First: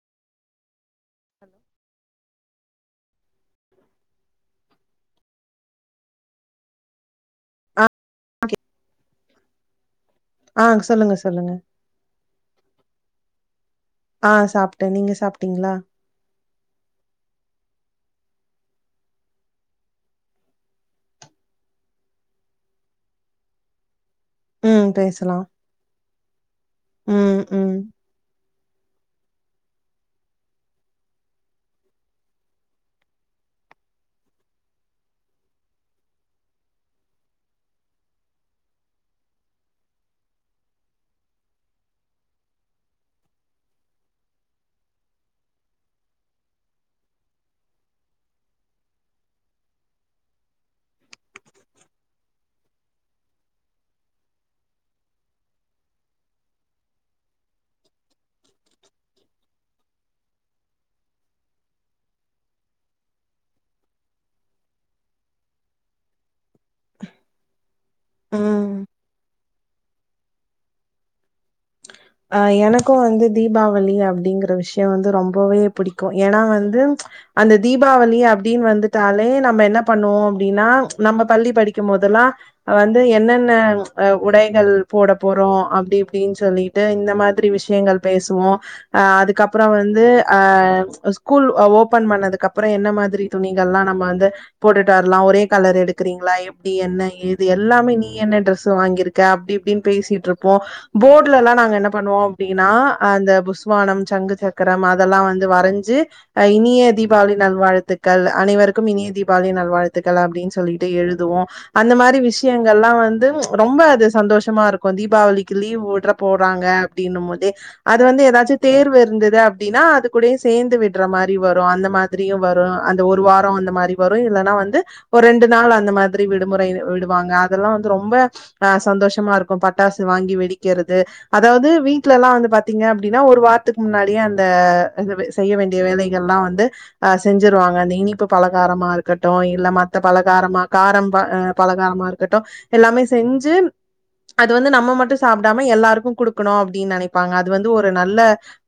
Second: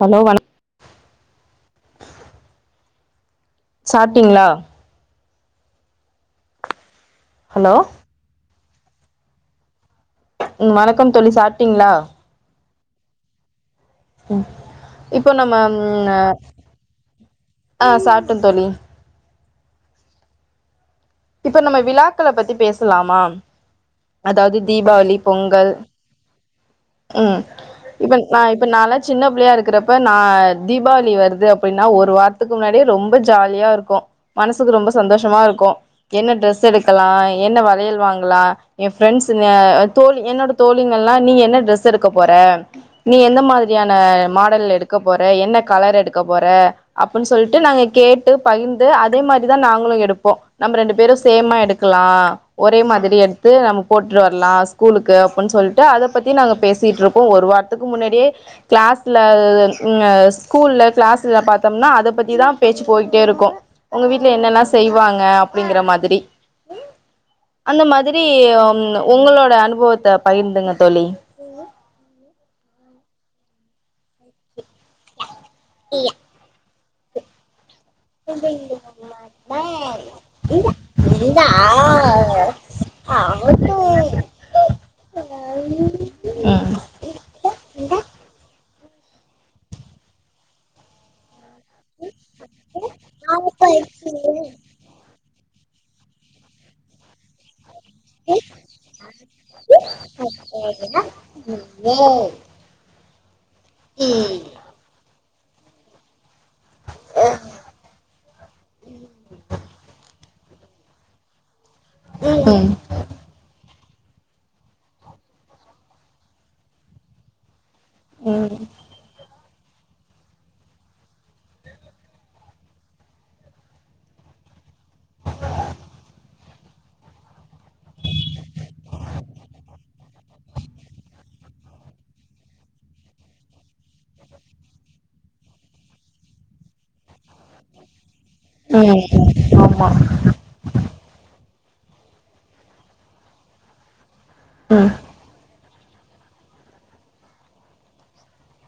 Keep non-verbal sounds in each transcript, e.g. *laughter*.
hello வணக் hello சாப்ட்டீங்ளா hello ஆ ஓகே ஆ ம் வணக்கம் சொல்லுங்க தோழி சொல்லுங்க சாப்ட்டிங்ளா ஆ ம் சாப்ட்டே நீங்க இப்போ நம்ம சாப்ட்டீங்களா ம் ஆ ஆ சாப்ட்ட தோழி இப்ப நம்ம விழாக்கள பத்தி பேசலாமா அதாவது ம் தீபாவளி பேசலா பொங்கல் ம் இப்ப நா இ இப்ப நால்லா சின்ன பிள்ளையா இருக்குறப்ப நா தீபாவளி வருது அப்டின்னா ஒரு வாரத்துக்கு முன்னாடியே ரொம்ப ஜாலியா இருக்கு மனசுக்கு ரொம்ப சந்தோஷமா இருக்கு என்ன ட்ரெஸ் எடுக்கலா என்ன வளையல் வாங்கலா ஏ ஃப்ரெண்ட்ஸுங்க தோழி என்னோட தோழிங்கள்லா நீ என்ன ட்ரெஸ் எடுக்க போற நீ எந்த மாதிரியான மாடல் எடுக்கப் போற என்ன கலர் எடுக்கப் போற அப்புன் சொல்ட்டு நாங்க கேட்டு பகிர்ந்து அதே மாரிதா நாங்களு எடுப்போ நம்ப ரெண்டு பேரு சேமா எடுக்கலா ஒரே மாதிரி எடுத்து நம்ம போட்டுட் வர்லா ஸ்கூலுக்கு அப்புன் சொல்ட்டு அதப் பத்தி நாங்க பேசியிட்ருக்கோ ஒரு வாரத்துக்கு முன்னாடியே க்ளாஸ்ல ம் அ ஸ்கூல்ல க்ளாஸ்ல பாத்தோம்னா அதப் பத்திதா பேச்சுப் போயிட்டே இருக்கு உங்க வீட்ல என்னல்லா செய்வாங்க அப்டிங்கிற மாதிரி அந்த மாதிரி ம் ங் உங்களோட அனு போத்த பகிர்ந்துங்க தோழி அ எனக்கு வந்து தீபாவளி அப்டிங்கிற விஷ் யொ வந்து ரொம்பவே புடிக்கு ஏன்னா வந்து அந்த தீபாவளி அப்டின் வந்துட்டாலே நம்ம என்ன பண்ணுவோ அப்டின்னா நம்ம பள்ளி படிக்கெம்போதெல்லா வந்து என்னென்ன அ உடைகள் போட போறோ அப்டி இப்டின் சொல்லி ம் ட்டு இந்த மாதிரி விஷயங்கள் பேசுவோ அ அதுக்கப்றோ வந்து ஆ அ ஸ்கூல் ஒ ஓப்பன் பண்ணதுக்கப்றொ என்ன மாதிரி துணிகள்லா நம்ம வந்து போட்டுட்டு வர்லா ஒரே கலர் எடுக்குறீங்ளா எப்டி என்ன ஏது எல்லாமே நீ என்ன ட்ரெஸு வாங்கிருக்க அப்டி இப்டின் பேசிட்ருப்போ போர்லல்லா நா ங்க என்ன பண்ணுவோ அப்டின்னா அந்த புஸ் வானம் சங்கு சக்கரம் அதெல்லா வந்து வரைஞ்சு அ இனிய தீபாவளி நல்வாழ்த்துக்கள் அனைவருக்கும் இனிய தீபாவளி நல்வாழ்த்துக்கள் அப்டின்னு சொல்லிட்டு எழுதுவோ அந்த மாரி விஷயங்கல்லா வந்து ரொம்ப சந்தோஷமா இருக்கு தீபாவளிக்கு லீவ் வுட்ற போ போறாங்க அப்டின்னு போதே அது வந்து ம் ஏதாச்சு ம் தேர்வு இருந்தது அப்டி அப்டின்னா அது கூடயே சேர்ந்து விட்ற மாரி வரு அந்த மாதிரியு வரு அந்த ஒரு வாரோ அந்த மாரி வரு இல்லனா வந்து ஒரு ரெண்டு நாள் அந்த மாரி விடுமுறை விடுவாங்க அதெல்லா வந்து ரொம்ப அ சந்தோஷமா இருக்கு பட்டாசு வாங்கி வெடிக்கெறது அதாவது வீட்லல்லா வந்து பாத்தீங்க அப்டின்னா ஒரு வாரத்துக்கு முன்னாடியே அந்த செய்ய வேண்டிய வேலைகேல்லா வந்து அ செஞ்சுருவாங்க அந்த இனிப்பு பலகாரமா இருக்கட்டு இல்ல மத்த பலகாரமா காரம் பா பலகாரமா இருக்கட்டு எல்லாமே செஞ்சு அது வந்து நம்ம மட்டு சாப்டாம எல்லாருக்கு குடுக்கணு அப்டின்னு நெனைப்பாங்க அது வந்து ஒரு நல்ல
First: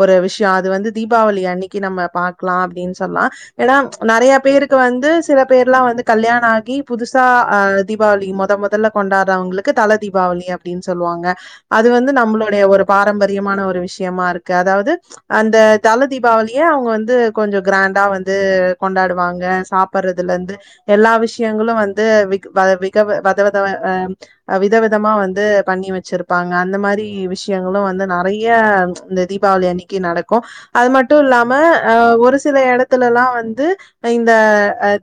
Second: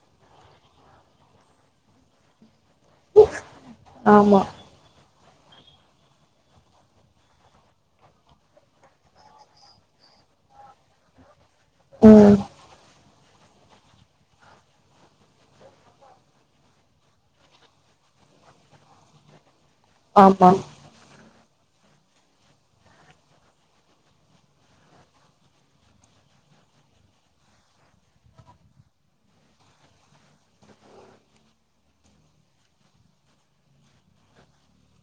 ஒரு விஷயோ அது வந்து தீபாவளி அன்னைக்கு நம்ம பாக்கலா அ அப்டினு சொல்லா ஏன்னா நறைய ஆமா பேருக்கு வந்து சில பேர்லா வந்து கல்யாணோ ஆகி புதுசா அ தீபாவளி மொத மொதல கொண்டாடுறவங்களுக்கு தல தீபாவளி அப்டின்னு சொல்லுவாங்க அது வந்து நம்ம பாரம்பரியமான ஒரு விஷயமா இருக்கு அதாவது அந்த தல தீபாவளியே அவங்க வந்து கொஞ்சோ கிராண்டா வந்து கொண்டாடுவாங்க சாப்பறதுல ஆமா இருந்து எல்லா விஷ் விஷங்களு வந்து விக்கதவித வதவதமா விதவிதமா வந்து பண்ணி வச்சிருப்பாங்க அந்த மாரி விஷயங்களு வந்து நறைய இந்த தீபாவளி அன்னைக்கு நடக்கும அது மட்டு இல்லா ஆ ஒரு சில இடத்துலல்லா வந்து இந்த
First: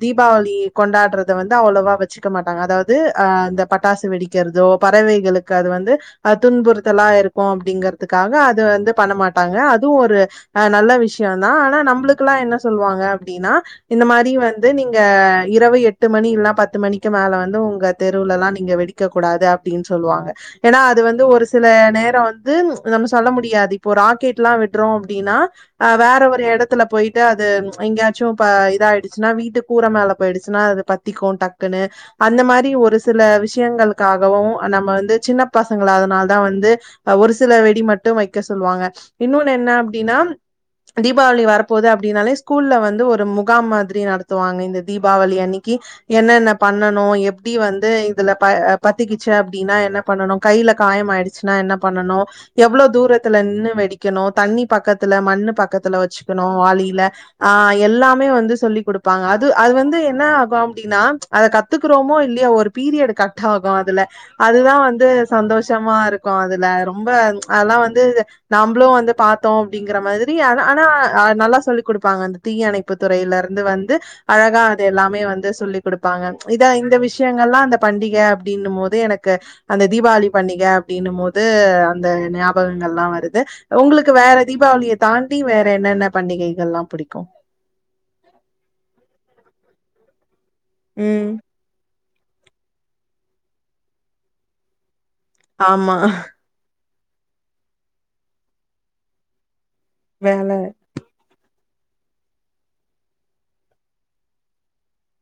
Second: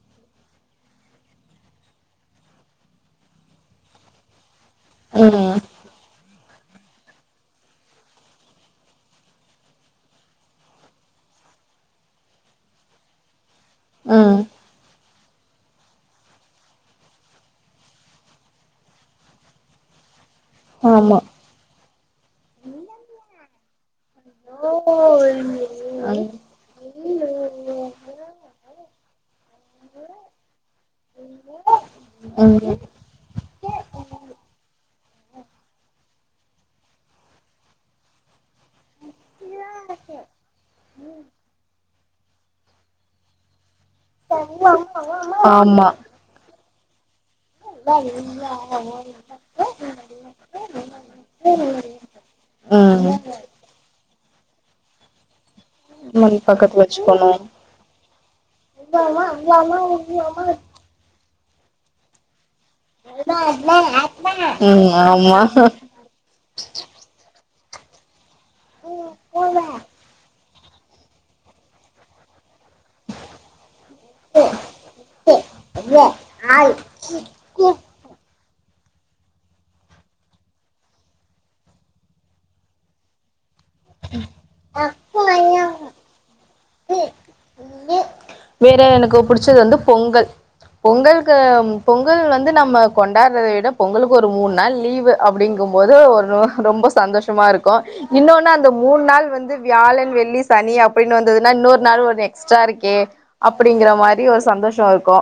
தீபாவளி கொண்டாறத வந்து அவ்ளவா வச்சுக்க மாட்டாங்க அதாவது அ இந்த பட்டாசு வெடிக்கிறதோ ஆமா பறவைகளுக்கு ம் அது வந்து துன்புறுத்தலா இருக்கு இருக்கு அப்டிங்கிறதுக்காக அது வந்து பண்ணமாட்டாங்க அதுவு ஒரு ஆ நல்ல விஷயோ தா ஆனா நம்மளுக்ல்லா என்ன சொல்லுவாங்க அப்டின்னா இந்த மாரி ம் வந்து நீங்க இரவு எட்டு மணி இல்லா பத்து மணிக்கு மேல வந்து உங்க தெருவுலலா நீங்க வெடிக்க கூடாது அப்டின்னு சொல்லுவாங்க ஏன்னா அது ஆமா வந்து ஒரு சில நேரோ வந்து நம்ம சொல்ல முடியாது இப்போ ராக்கெட் லா விடுறோ அப்டின்னா ம் வேற ம் ஒரு எடத்துல போயிட்டு அது எங்கயாச்சூ ப இதாயிடுச்சுனா வீட்டு கூர மேல போயிடுச்சுனா அத பத்திக்கூ டக்குன்னு அந்த மாரி ஒரு சில விஷயங்களுக்காகவூ நம்ம வந்து சின்ன பசங்கள அதனால தா வந்து ஒரு சில வெடி மட்டு வைக் க சொல்லுவாங்க இன்னொனு என்ன அப்டின்னா தீபாவளி வரப்போது அப் டினாலே ஸ்கூல்ல வந்து ஒரு முகாம் மாதி ரி நடத்துவாங்க இந்த தீபாவளி அன்னக்கி ஆமா என்னென்ன பண்ணணூ எப் எப்படி வந்து இதுல ப பத்துக்கிச்சு அப்டின்னா என்ன பண்ணனூ கையில காயமாயிடுச்சுன்னா என்ன பண்ணனூ எவ்ளோ ம் தூரத்துல நின்னு வெடிக்கனோ தண்ணி பக்கத்துல மண்ணு பக்கத்துல மண் வச்சுக்கணு பக்கத்துல வாளில வச்சுக்கணு ஆ எல்லாமே வந்து சொல்லிக் குடுப்பாங்க அது அது வந்து என்ன ஆகும் அப்டீன்னா அத கத்துக்குறோமோ இல்லயோ ஒரு பீரியட் கட் ஆகும் அதுல அதுதா ம் வந்து ஆமா சந்தோஷமா இருக்கோம் அது ரொம்ப அதெல்லா வந்து நம்புளு வந்து பாத்தோ அப்டிங்கற மாதிரி அ ஆனா நல்லா சொல்லி் குடுப்பாங்க அந்த தீயணைப்பு துறையிலருந்து வந்து அழகா அது எல்லாமே வந்து சொல்லி் குடுப்பாங்க இத இந்த விஷ்யங்கள்லா அந்த பண்டிக அப்டினும்போது எனக்கு அந்த தீபாவளி பண்டிக அப்டினும்போ து அந்த ஞாபகங்கள்லா வருது உங்களுக்கு வேற தீபாவளிய தாண்டி வேற என்னென்ன பண்டிகைகள்லா புடிக்கு வேற எனக்கு புடிச்சது வந்து பொங்கல் ம் பொங்கல்க்கு பொங்கல் வந்து நம்ம கொண்டாடுறத விட பொங்கலுக்கு ஒரு மூணு நாள் லீவு அப்டிங்கம்போது ஆமா ஒரு ரொம்ப சந்தோஷமா இருக்கு இன்னொன்னு அந் த மூணு நாள் வந்து வியாழன் வெள்ளி வேல சனி அப்டின்னு வந்ததுனா இன்னொரு நாளு ஒன்னு எக்ஸ்ட்ரா இருக்கே அப்டிங்கிற மாரி ஒரு சந்தோஷோ இருக்கு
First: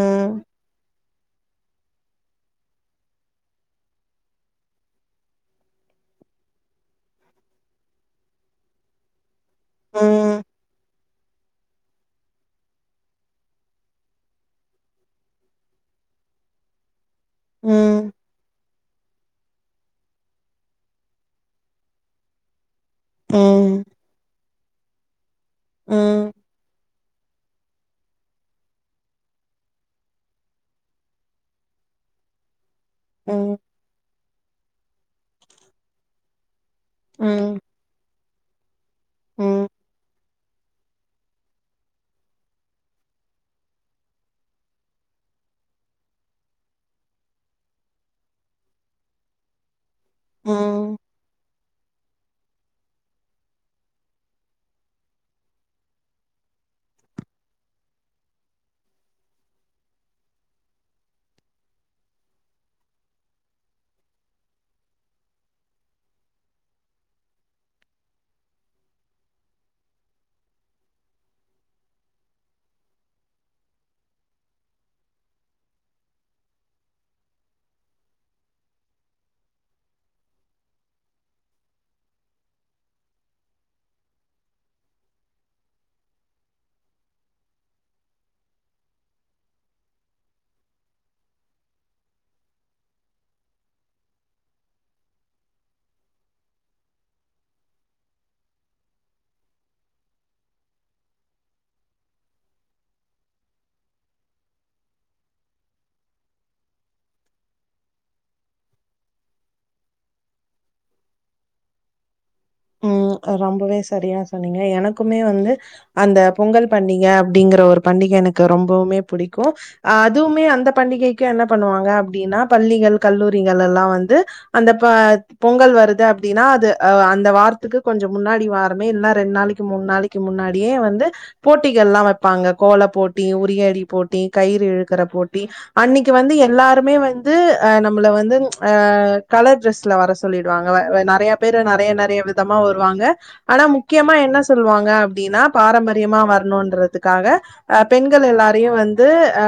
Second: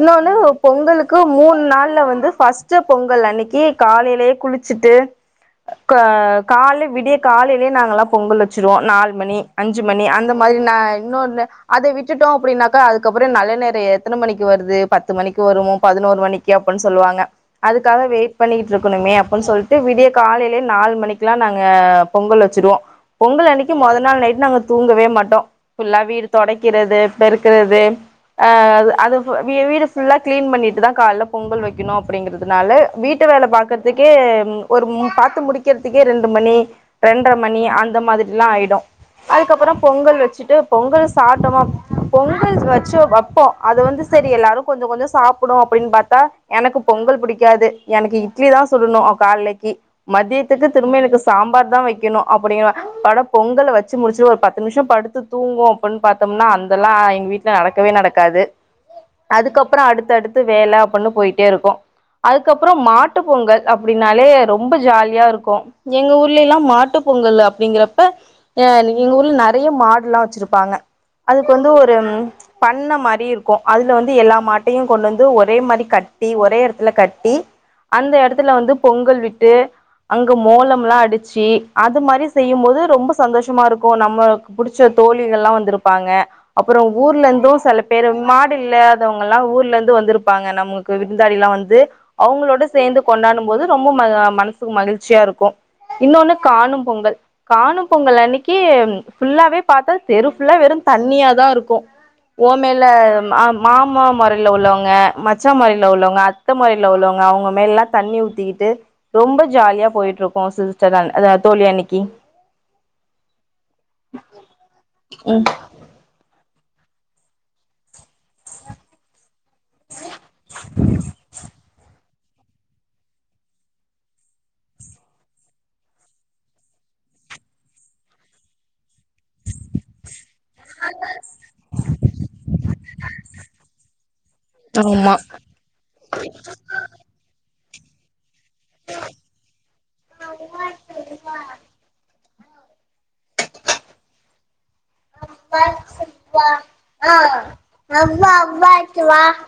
இன்னோன்னு பொங்கலுக் கு மூணு நாள்ல வந்து ஃபஸ்ட் பொங்கல் அன்னைக்கி காலைலயே குளிச்சுட்டு க கால்ல விடிய காலையே நாங்கள்லா பொங்கல் வச்சுருவோ நாலு மணி அஞ்சு மணி அந்த ம் மாரி நா இன்னொன்னு அத விட்டுட்டோ அப்டின்னாக்க அதுக்கப்புறோ நல்ல நேரம் எத்தன மணிக்கு வருது பத்து மணிக்கு வருமோ பதுனோரு மணிக்கு அப்டின்னு சொல்லுவாங்க அதுக்காக ம் வெயிட் பண்ணி இருக்கணுமே அப்புன் சொல்ட்டு விடிய காலைலே நாலு மணிக்கெலா நாங்க பொங்கல் வெச் சிருவோ பொங்கலன்னைக்கு ம் மொத நாள் நைட்டு நாங்க தூங்கவே மாட்டோ ஃபுல்லா வீடு ம் தொடைக்கிறது பெருக்குறது அ அது அது வீ வீடு ஃபுல்லா கிளீன் பண்ணிட்டுதா கால்ல பொங்கல் வெக்கணு அப்டிங்கறதுனால வீட்டு வேல ம் பாக்கறதுக்கே ஒரு மு பாத்து முடிக்கறதுக்கே ரெண்டு மணி ரெண்ற ம் மணி அந்த மாதிரி ல்லா ஆயிடு ம் அதுக்கப்பற பொங்கல் வெச்சுட்டு பொங்கல் சாப்ட்டோமா பொங்கல் வச்சோ வப்போ அது வந்து செரி எல்லாரு கொஞ்சக் கொஞ்சொ சாப்டுவோ அப்டின் பாத்தா எனக்கு பொங்கல் புடிக்காது எனக்கு இட்லி தா சுடுணு கால்லைக்கி மதியத்துக்கு ம் திரும்ப எனக்கு சாம்பார் தா வெக் கெணு அப்டினுவா அட பொங்கல வெச்சு முடிச்சி ஒரு பத்து நிம்ஷொ படுத்து தூங்குவோ அப்புன் பாத்தம்னா அந்தெல்லா எங்க வீட்ல நடக்கவே நடக்காது அதுக்கப்பறோ அடுத்து அடுத்து வேல அப்புன்னு போயிட்டே இருக்கு அதுக்கப்பறோ மாட்டு பொங்கல் அப்டின்னாலே ரொம்ப ஜாலியாருக்கு எங்க ஊர்லேல்லா மாட் டுப் பொங்கலு அப்டிங்கிறப்ப எ எங்க ஊர்ல நறைய மாடுல்லா வச்சிருப்பாங்க அதுக்கு வந்து ஒரு பண்ண மாரி இருக்கு அதுல வந்து எல்லா மாட்டையு கொண்டந்து ஒரே மாரி கட்டி ஒரே எடத்துல கட்டி அந்த எடத்துல வந்து பொங்கல் விட்டு அங்க மோளம்லா அடிச்சி அது மாரி செய்யும் போது ரொம்ப சந்தோஷமா இருக்கு நம்மக்குப் புடிச்ச தோழிகள்லா வந்துருப்பாங்க அப்பறோ ஊர்லேந்து செல பேரு மாடு இல்லாதவங்கல்லா ஊர்லேந்து வந்துருப்பாங்க நமக்கு விருந்தாளில்லா வந்து அவுங்களோட சேந்து கொண்டாடும் போது ரொம்ப ம மனசுக்கு மகிழ்ச்சியாருக்கு இன்னொன்னு காணும் பொங்கல் காணும் பொங்கல் அன்னைக்கி ஃபுல்லாவே பாத்தா தெரு ஃபுல்லா வெறுந் தண்ணியாதா இருக்கு ஓ மேல ம மாமா மொறைல உள்ளவங்க மச்சா மொறையில உள்ளவங்க அத்த மொறையில உள்ளவங்க அவுங்க மேலல்லா தண்ணி ஊத்திக்கிட்டு ரொம்ப ஜாலியா போயிட்ருக்கு சிஸ்டர் அன் அதா தோழி அன்னக்கி ம் ரொம்பவே சரியா சொன்னீங்க எனக்குமே வந்து அந்தப் பொங்கல் பண்டிக அப்டிங்கிற ஒரு பண்டிக எனக்கு ரொம்பவுமே புடிக் கு அ அதுவுமே அந்த பண்டிகைக்கு என்ன பண்ணுவாங்க அப் டின்னா பள்ளிகள் கல்லூரிங்களெல்லா வந்து அந்தப் ப பொங்கல் வருது அப்டின்னா அது அ அந்த வா ரத்துக்கு கொஞ்சொ முன்னாடி வாரமே இல்ல ரெண்ட் நாளக்கி மூண் நாளக்கி முன்னாடியே வந்து போட்டிகள்லா வெப்பாங்க கோல போட்டி உரியடி போட்டி கயிறு இழுக்குற ஆமா போட்டி அன்னக்கி வந்து எல்லாருமே வந்து அ நம்மள வந்து அ கலர் ட்ரெஸ்ல வர சொல்லிடுவாங்க வ நறைய பேரு நறைய நறைய வி தமா வருவாங்க ஆனா முக்கியமா என்ன சொல்லுவாங்க அப்டின்னா பாரம்பரியமா வர்ணுன்றதுக்காக அ பெண்கள் எல்லாரையு வந்து அ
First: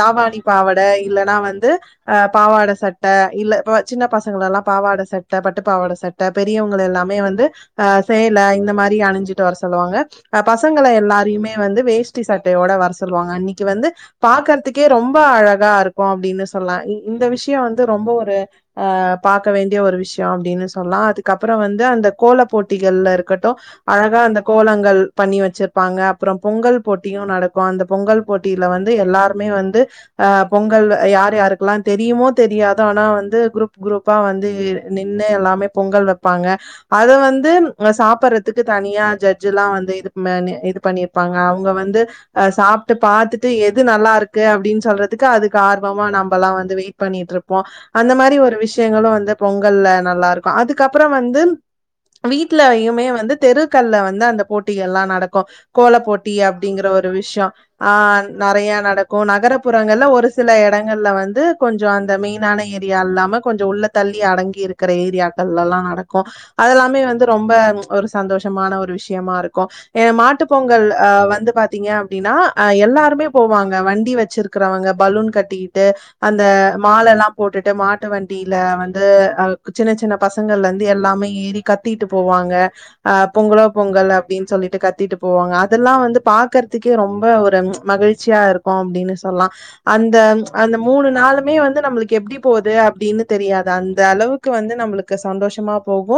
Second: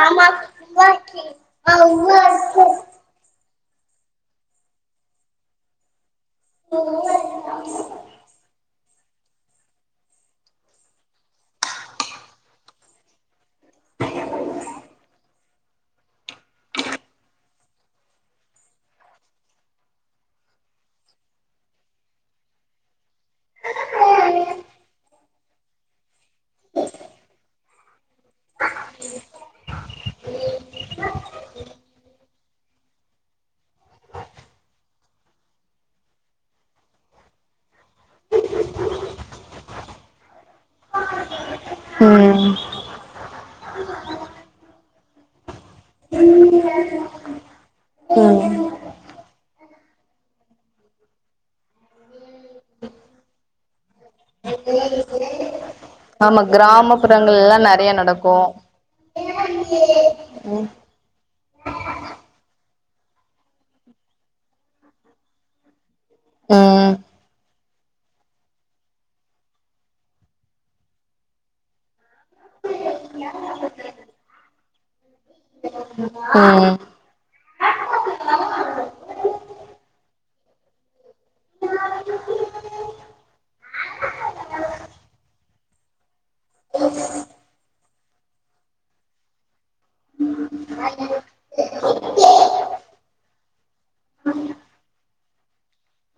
தாவாணி பாவாட இல்லன்னா வந்து அ பாவாட சட்ட இல்ல இப்பொ சின்ன பசங்களெல்லா பாவாட சட்ட பட்டு பாவாட சட் ட பெரியவங்களயெல்லா ந்து அ சேல இந்த மாரி அணிஞ்சிட்டு வர சொல்லுவாங்க அ பசங்கள எல்லாரையுமே வந்து வேஷ்டி சட்டையோட வர சொல்லுவாங்க அன்னிக் கி வந்து பாக்கற்துக்கே ரொம்ப அழ கா இருக்கு அப்டினு சொல்லா இ இந்த விஷ்யொ வந்து ரொம்பொ ஒரு ஆ பாக்க வேண்டிய ஒரு விஷ்யொ அப்டினு சொல்லா அதுக்கப்பறோ வந் து அந்த கோல போட்டிகள்லா இரு க்கட்டு அழகா அந்த கோலங்கள் பண்ணி வச்சிருப்பாங்க அப் அப்றொ பொங்கல் போட்டியு நடக்கும அந்த பொங்கல் போட்டியில வந்து எல்லாருமே வந்து அ பொங்கல் யார் யாருக்குல்லா தெரியுமோ தெரியா தோனா வந்து க்ரூப் க்ரூப்பா வந்து நின்னு எல்லாமே பொங்கல் வெப்பாங்க அது வந்து அ சாப்பர்றத்துக்கு தனியா ஜட்ஜுல்லா வந்து இது ம நே இது பண்ணியிருப்பாங்க அவுங்க வந்து அ ம் சாப்ட்டு பாத்துட் டு எது நல்லாருக்கு அப்டின் சொல்றத்துக்கு அதுக்கு ஆர்வமா நம்பல்லா வந்து வெய்ட் பண்ணியிட்ருப் போ அந்த மாரி ம் ஒரு விஷயங்களு வந்து பொங்கல்ல நல்லா இருக்கு அதுக்கப்பறோ வந்து வீட்லயுமே வந்து தெருக்கல்ல வந்து அந்த போட்டிகள்லா நடக்கு கோல போட்டி ஆமா அப்டிங்கிற ஒரு விஷ்யொ கிராமப்புறங்கள்லா நெறைய ஆ நடக்கு நறைய நடக்கு நகரப்புறங்கள்ல ஒரு சில ம் எடங்கள்ல வந்து கொஞ்சொ அந்த மெய்னான ஏரி யா இல்லாம கொஞ்சொ உள்ள தள்ளி அடங்கி இருக்குற ஏரியாக்கள்லலா நடக்கு ம் அதெல்லாமே வந்து ரொம்ப ச் ஒரு சந்தோஷமான ஒரு விஷ்யமா ருக்கோ ஏ மாட்டு பொங்கல் ஆ வந்து பாத்தீங்க அப்டினா அ எல்லாருமே போவாங்க வண்டி வச்சிருக் க்றவங்க பலூன் கட்டிகிட்டு அந்த ம் மாலெல்லா போட்டுட்டு மாட்டு வண்டியில வந்து அ கு சின்ன சின்ன பசங்கள்லந்து எல்லாமே ஈர் தி கத்தீட்டு போவாங்க அ பொங்கலோ பொங்கல் அப்டின் சொல்லிட்டு கத்தீட்டு போவாங்க அதெல்லா வந்து பாக்கற்துக்கே ரொம்ப ஒரு ச் மகிழ் ச்சியா இருக்கோ அப்டீனு சொல்லா அந்த ச் அந்த மூணு நாளூமே வந்து நம்பளுக்கு எப்டி போது அப்டீனு தெரியாது அந்த அளவுக்கு வந்து நம்புளுக் கு சந்தோஷமா போகு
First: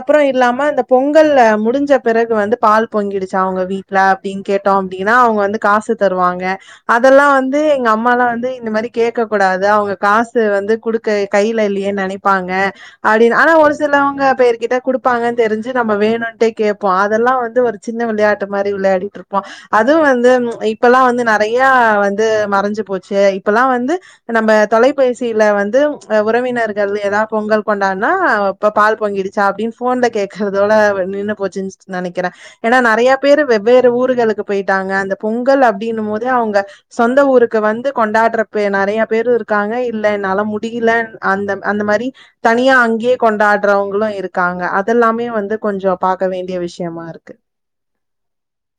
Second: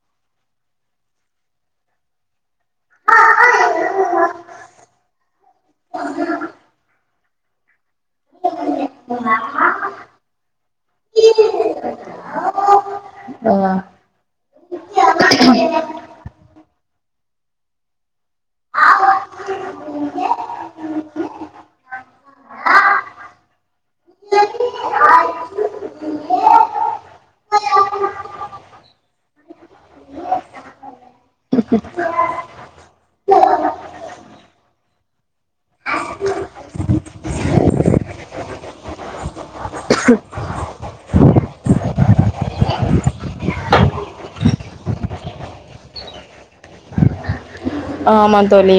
அப்பறோ இல்லாம இந்த பொங்கல் அ முடிஞ்ச பிறகு வந்து பால் பொங்கிடுச்சா உங்க வீட்ல அப்டின் கேட்டோ அப்டினா அவ்ங்க வந்து காசு தருவாங்க அதெல்லா வந் து எங்க அம் ம்மாலா வந்து இந்த மாரி கேக்க கூடாது அவ்ங்க காசு வந்து குடுக்க கையில இல்லியே நெனைப்பாங்க அப்டினு ஆனா ஆ ஒரு சிலவங்க பேருகிட்ட குடுப்பாங்கன் தெரிஞ்சு நம்ம வேணுண்டே கேப் போ அதெல்லா வந்து ஒரு சின்ன விளயாட் டு மாரி விளயாடிட்ருப்போ அதுவு வந்து ச்ச் இப்பெல்லா வந்து நெறைய வந்து ம ரஞ்சு போச்சே இப்பெல்லா வந்து நம்ம தொலைபேசியில வந்து ச்ச் உறவினர்கள் எதா பொங்கல் கொண்டாட்னா ப பால் பொங்கிடு ச்சா அப்டின் ஃபோன்ல கேக்கறதோட நின்னு போச்சுன் நெனைக்கிறே ஏன்னா நெறைய பேரு வெவ்வேறு ஊருகளுக்கு போய்ட்டாங்க அந்த பொங்கல் அப்டின்னுமோது அவுங்க சொந்த ஊருக்கு வந்து கொண்டாட்ற ப நெறைய பேரு இருக்காங்க இல்ல என்னால முடியில அந்த அந்த மாரி தனியா அங்கே கொண்டாடுறவங்களு இருக் காங்க அதெல்லாமே வந்து கொஞ்சோ பாக்க வேண்டிய விஷ்யமா இருக்கு ஆமாந் தோழி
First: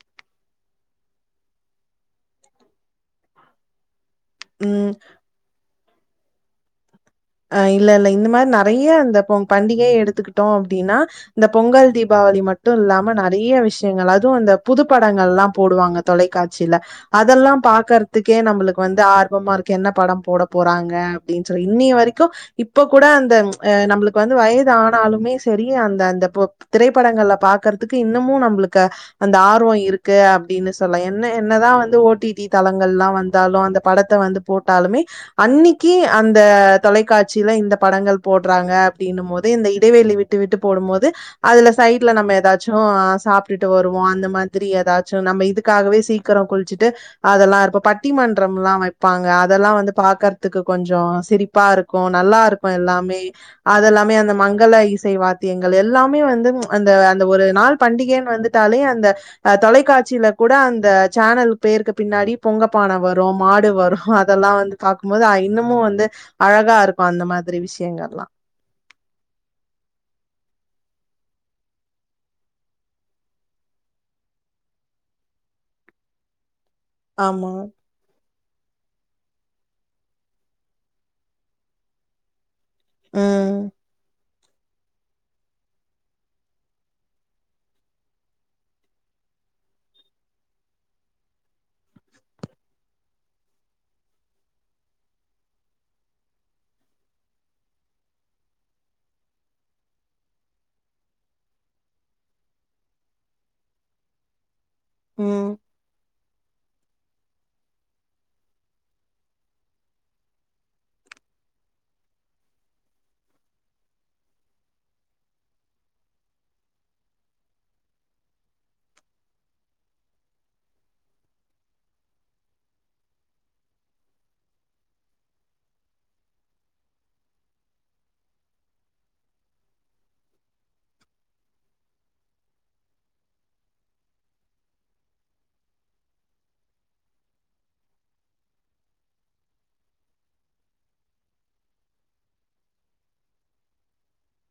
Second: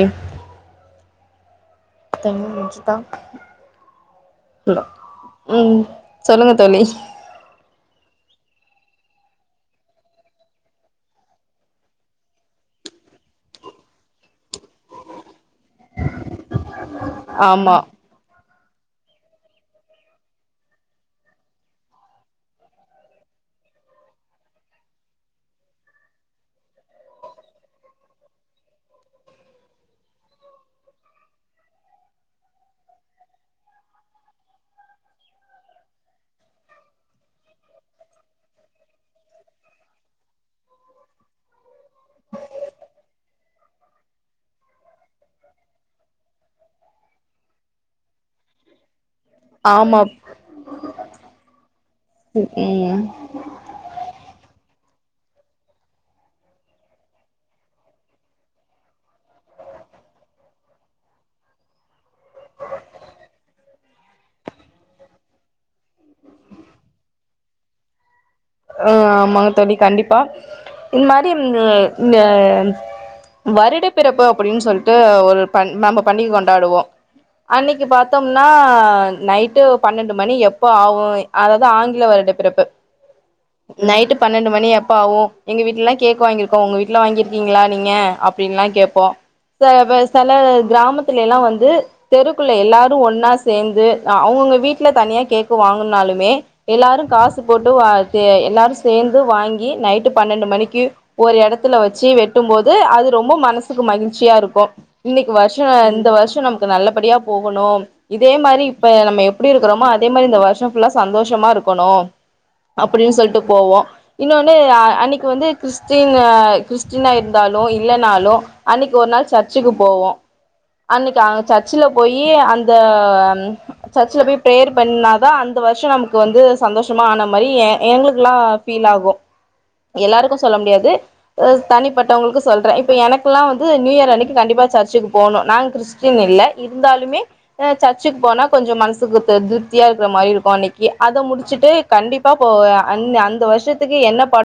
டைம் முடிஞ்சிதா *unintelligible* ம் ம் சொல்லுங்க தோழி அ இல்ல இல்ல இந்த மார் நெறைய இந்த பொங் பண்டிகேயே எடுத்துக்கிட்டோ அப்டீனா இந்த பொங்கல் தீபாவளி மட்டு இல்லாம நறைய விஷ்யங்கள் அதுவு இந்த புதுப்படங்கள்லா போடுவாங்க தொலைக்காட்சில அதெல்லாம் ஆமா பாக்கறதுக்கே நம்புளுக் வந்து ஆர்வமா இருக்கு என்ன படம் போட போறாங்க அப்டின் சொல்லி இன்னி வரிக் கு இப்போ கூட அந்த ச்ச் அ நம்ப்ளுக்கு வந்து வயது ஆனாலுமே செரி அந்த அந்த பொ திரைப்படங்கள்ல பாக்கற்துக்கு இன்னமு நம்ப்ளுக்கு அந்த ஆர்வோ இருக்கு அப்டின்னு சொல்லா என்ன என்னதா வந்து ஓடிடி தளங்கள் ல்லா வந்தாலு அந்த படத்த வந்து போட்டாலுமே அன்னிக்கி அந்த தொலைக்காட்சியில இந்த படங்கள் போட்றாங்க அப்டீனுமோது இந்த இடைவெளி விட்டு விட்டு போடும்போது அதுல சைட்ல நம்ம எதாச்சு சாப்டுட் ட்ரு வருவோ அந்த மாதிரி எதாச்சு நம்ம இதுக்காகவே சீக்கரோ குள்ச்சுட்டு அதெல்லா இருப்போ பட்டி மன்றம் லா வெப் பாங்க அதெல்லா வந்து ஆமா பாக்கற்துக்கு கொஞ்சோ சிரிப் பா ருக்கே நல்லாருக்கு ம் எல்லாமே அதெல்லாமே அந்த மங்க அல்ல இசை வாத்தியங்கள் எல்லாமே வந்து அந்த அந்த ஒரு நாள் பண்டிகைன்னு வந்துட்டாலே அந்த அ தொலைக்காட்சியில கூட அந்த சேனல் பேருக்கு பின்னாடி பொங்கப்பான வரும் மாடு வரும் அதல்லாம் வந்து பாக்கும்போது அ இன்னமும் வந்து அழகா இருக்கும் அந்த மாதிரி விஷயங்கள்ல்லா அ ஆமாங்க தோழி கண்டிப்பா இந்த மாரி இந்த இந்த வருட பிறப்பு அப்புடின்னு சொல்ட்டு ஒரு பண் நம்ப பண்ணி கொண்டாடுவோம் ஆமா அன்னைக்கி பாத்தோம் ன்னா நைட்டு பன்னெண்டு மணி எப்ப ஆவும் அதாவது ஆங்கில வருட பிறப்பு ம் நைட்டு்ப் பன்னெண்டு மணி எப்ப ஆவும் எங்க வீட்லல்லா கேக்கு வாங்கியிருக்கோம் உங்க வீட்ல வாங்கிருக்கீங்களா நீங்க அப்புடின்ல்லாம் கேப்போம் ச வ சில கிராமத்துல எல்லாம் வந்து தெருக்குள்ள எல்லாரும் ஒன்னா சேந்து அ அவங்கவுங்க வீட்ல தனியா கேக்கு வாங்குனாலுமே எல்லாரும் காசு போட்டு வா கே எல்லாரும் சேந்து வாங்கி நைட்டு பன்னெண்டு மணிக்கு ஒரு எடத்துல வெச்சி வெட்டும் போது அது ரொம்ப மனசுக்கு மகிழ்ச்சியா இருக்கும் இன்னைக்கு ம் வருஷோ இந்த வருஷ து நமக்கு நல்லபடியா போகணும் இதே மாரி இப்ப நம்ம எப்புடி இருக்குறோமோ அதே மாரி இந்த வருஷம் ஃபுல்லா சந்தோஷமா இருக்கணும் அப்புடின்னு சொல்ட்டு போவோம் இன்னொன்னு அ அன்னைக்கு வந்து கிறிஸ்டின் அ கிறிஸ்டினா இருந்தாலும் இல்லன்னாலும் அன்னைக்கு ஒரு நாள் சர்ச்சுக்கு போவோம் அன்னைக்கு அங்க சர்ச்சுல போயி அந்த சர்ச்சுல போய் ப்ரேயர் பண்ணு னாதான் அந்த வருஷம் நமக்கு வந்து சந்தோஷமா ஆன மாரி எங்களுக்குல்லாம் ஃபீல் ஆகும், எல்லாருக்கும் சொல்ல முடியாது அ தனிப்பட்டவங்களுக்கு சொல்றேன் இப்ப எனக்குல்லா வந்து நியூ இயர் அன்னைக்கி கண்டிப்பா சர்ச்சுக்கு போகணும் நாங்க கிறிஸ்டியன் இல்ல இருந்தாலுமே அ சர்ச்சுக்கு போனா கொஞ்சம் மனசுக்கு த திருப்தியா இருக்கிற மாரி இருக்கும் அன்னைக்கி அத முடிச்சுட்டு கண்டிப்பா போவ அந்த அந்த வருஷத்துக்கு என்ன பாட்